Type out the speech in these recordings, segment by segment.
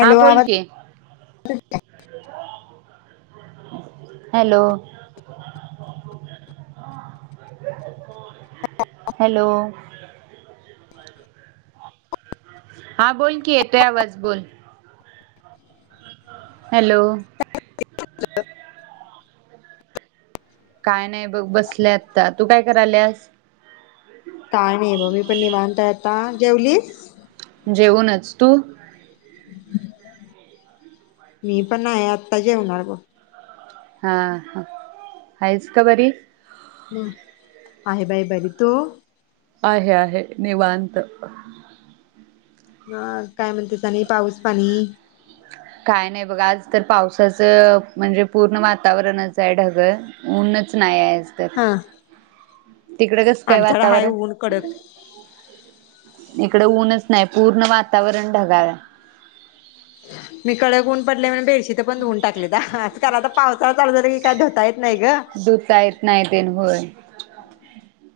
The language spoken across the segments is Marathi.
हा बोल आवज की [inaudible] हॅलो. [inaudible] हॅलो. हा बोल की येतोय आवाज बोल. हॅलो. [inaudible] काय नाई बघ बसले आता तू काय कराल्यास? काय नाइ ब मी पण निवांत हाय आता जेवलीस? जेवूनचं तू मी पण नाइ आता जेवणार ब. हा हाइस का बरी? हं आहे बाई बरी तू? आहे आहे निवांत. हं काय म्हणते [unintelligible] पाऊस पाणी बघा आज तर पावसाचं म्हणजे पूर्ण वातावरणच हाय ढगळ ऊनच नायाय. [inaudible] आमच्याड हाय ऊन कडक इकड ऊनच नाई पूर्ण वातावरण ढगाळ मी कडक उन पडलय म्हणून बेडशीत पण धऊन टाक लेता [inaudible] दुता येत नाय तेनं होय.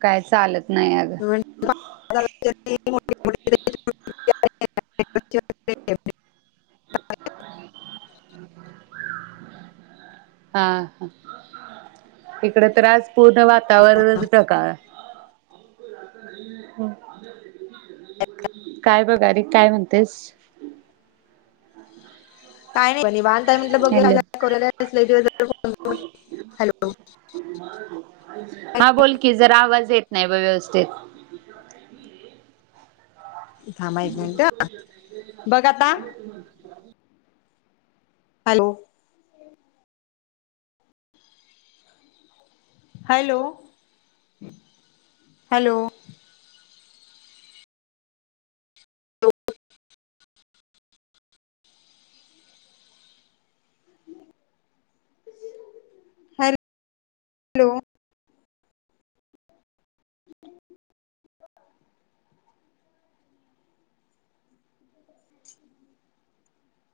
काय चालत नाही अगं [inaudible] [inaudible] हा, इकडे तर आज. पूर्ण वातावरणच ढगाळ आहे. काय बागारे काय म्हणतेस काय नाही, बग निवांत. म्हट बघ हॅलो दिवो कर हॅलो हा बोल की जरा आवाज येत नाही ब व्यवस्थित थांबा एक मिनिट बघ आता [unintelligible] hello. Hello, hello. Hello low. [inaudible]